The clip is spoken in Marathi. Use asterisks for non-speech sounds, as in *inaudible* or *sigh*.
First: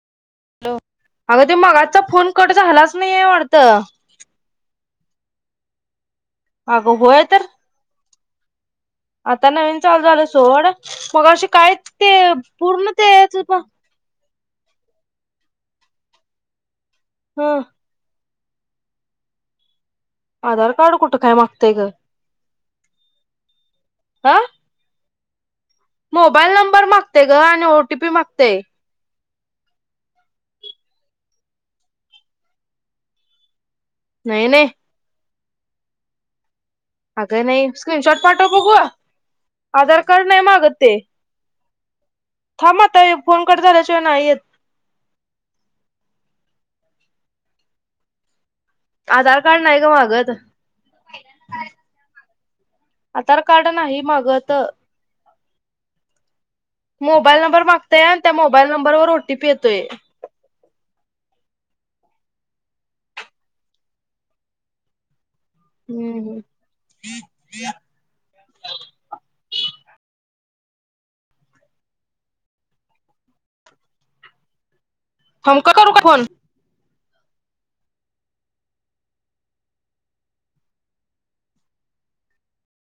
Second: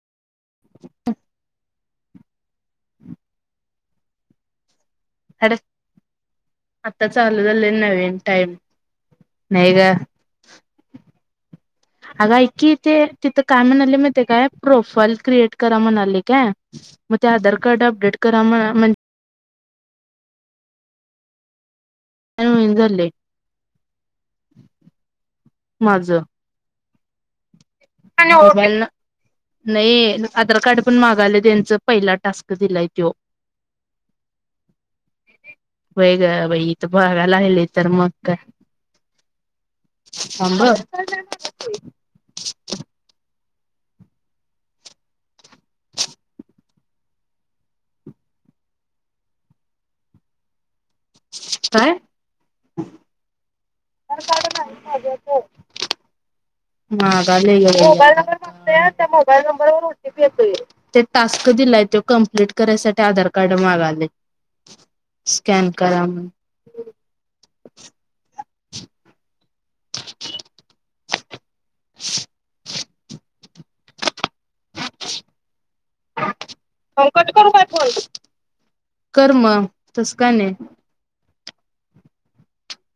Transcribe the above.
हॅलो आगं ते मगाच. तुमचा फोन कट झालाच नाहीये वाटत. *inaudible* अगं आता होय तर चालू झालय नवीन. टाईम आता नवीन चालू झालं सोड. मगाशी काय ते अगा ऐक की पूर्ण ते तेच तिथं काय म्हणाले माहितीए काय प्रोफाईल क्रिएट करा म्हणाले काय. मी ते ह आधार कार्ड अप डेट करा म्हणा म्हण आधार कार्ड कुठं काय मागतेय ग. झालय. हा मोबाईल नंबर माग मागतय ग आणि ओटीपी मागतय. मोबाईल नाही आधार कार्ड पण मागायल त्यांच पहिला टास्क दिलाय तो. नाही नाही. व्हय ग बाई. मागाय अगं नाही लागलेत तर मग स्क्रीनशॉट काय पाठव बघू आधार कार्ड नाही थांब मागत ते हा. थांब आता. फोन कट झाल्याशिवाय नाही येत. *inaudible* आधार कार्ड नाही ग मागत. काय आधार कार्ड नाही मागत. मोबाईल मागायला नंबर ग मागतय मोबाईल आणि त्या नंबर मोबाईल मागत्यात त्या नंबरवर मोबाईल ओटीपी नंबर येतोय वर ओ टी पी येतोय ते टास्क दिलाय त्यो कंप्लीट करायसाठी आधार कार्ड मागाले. स्कॅन करा. *inaudible* *unintelligible* हं कट करू काय फोन कर मग तसं काय नाही.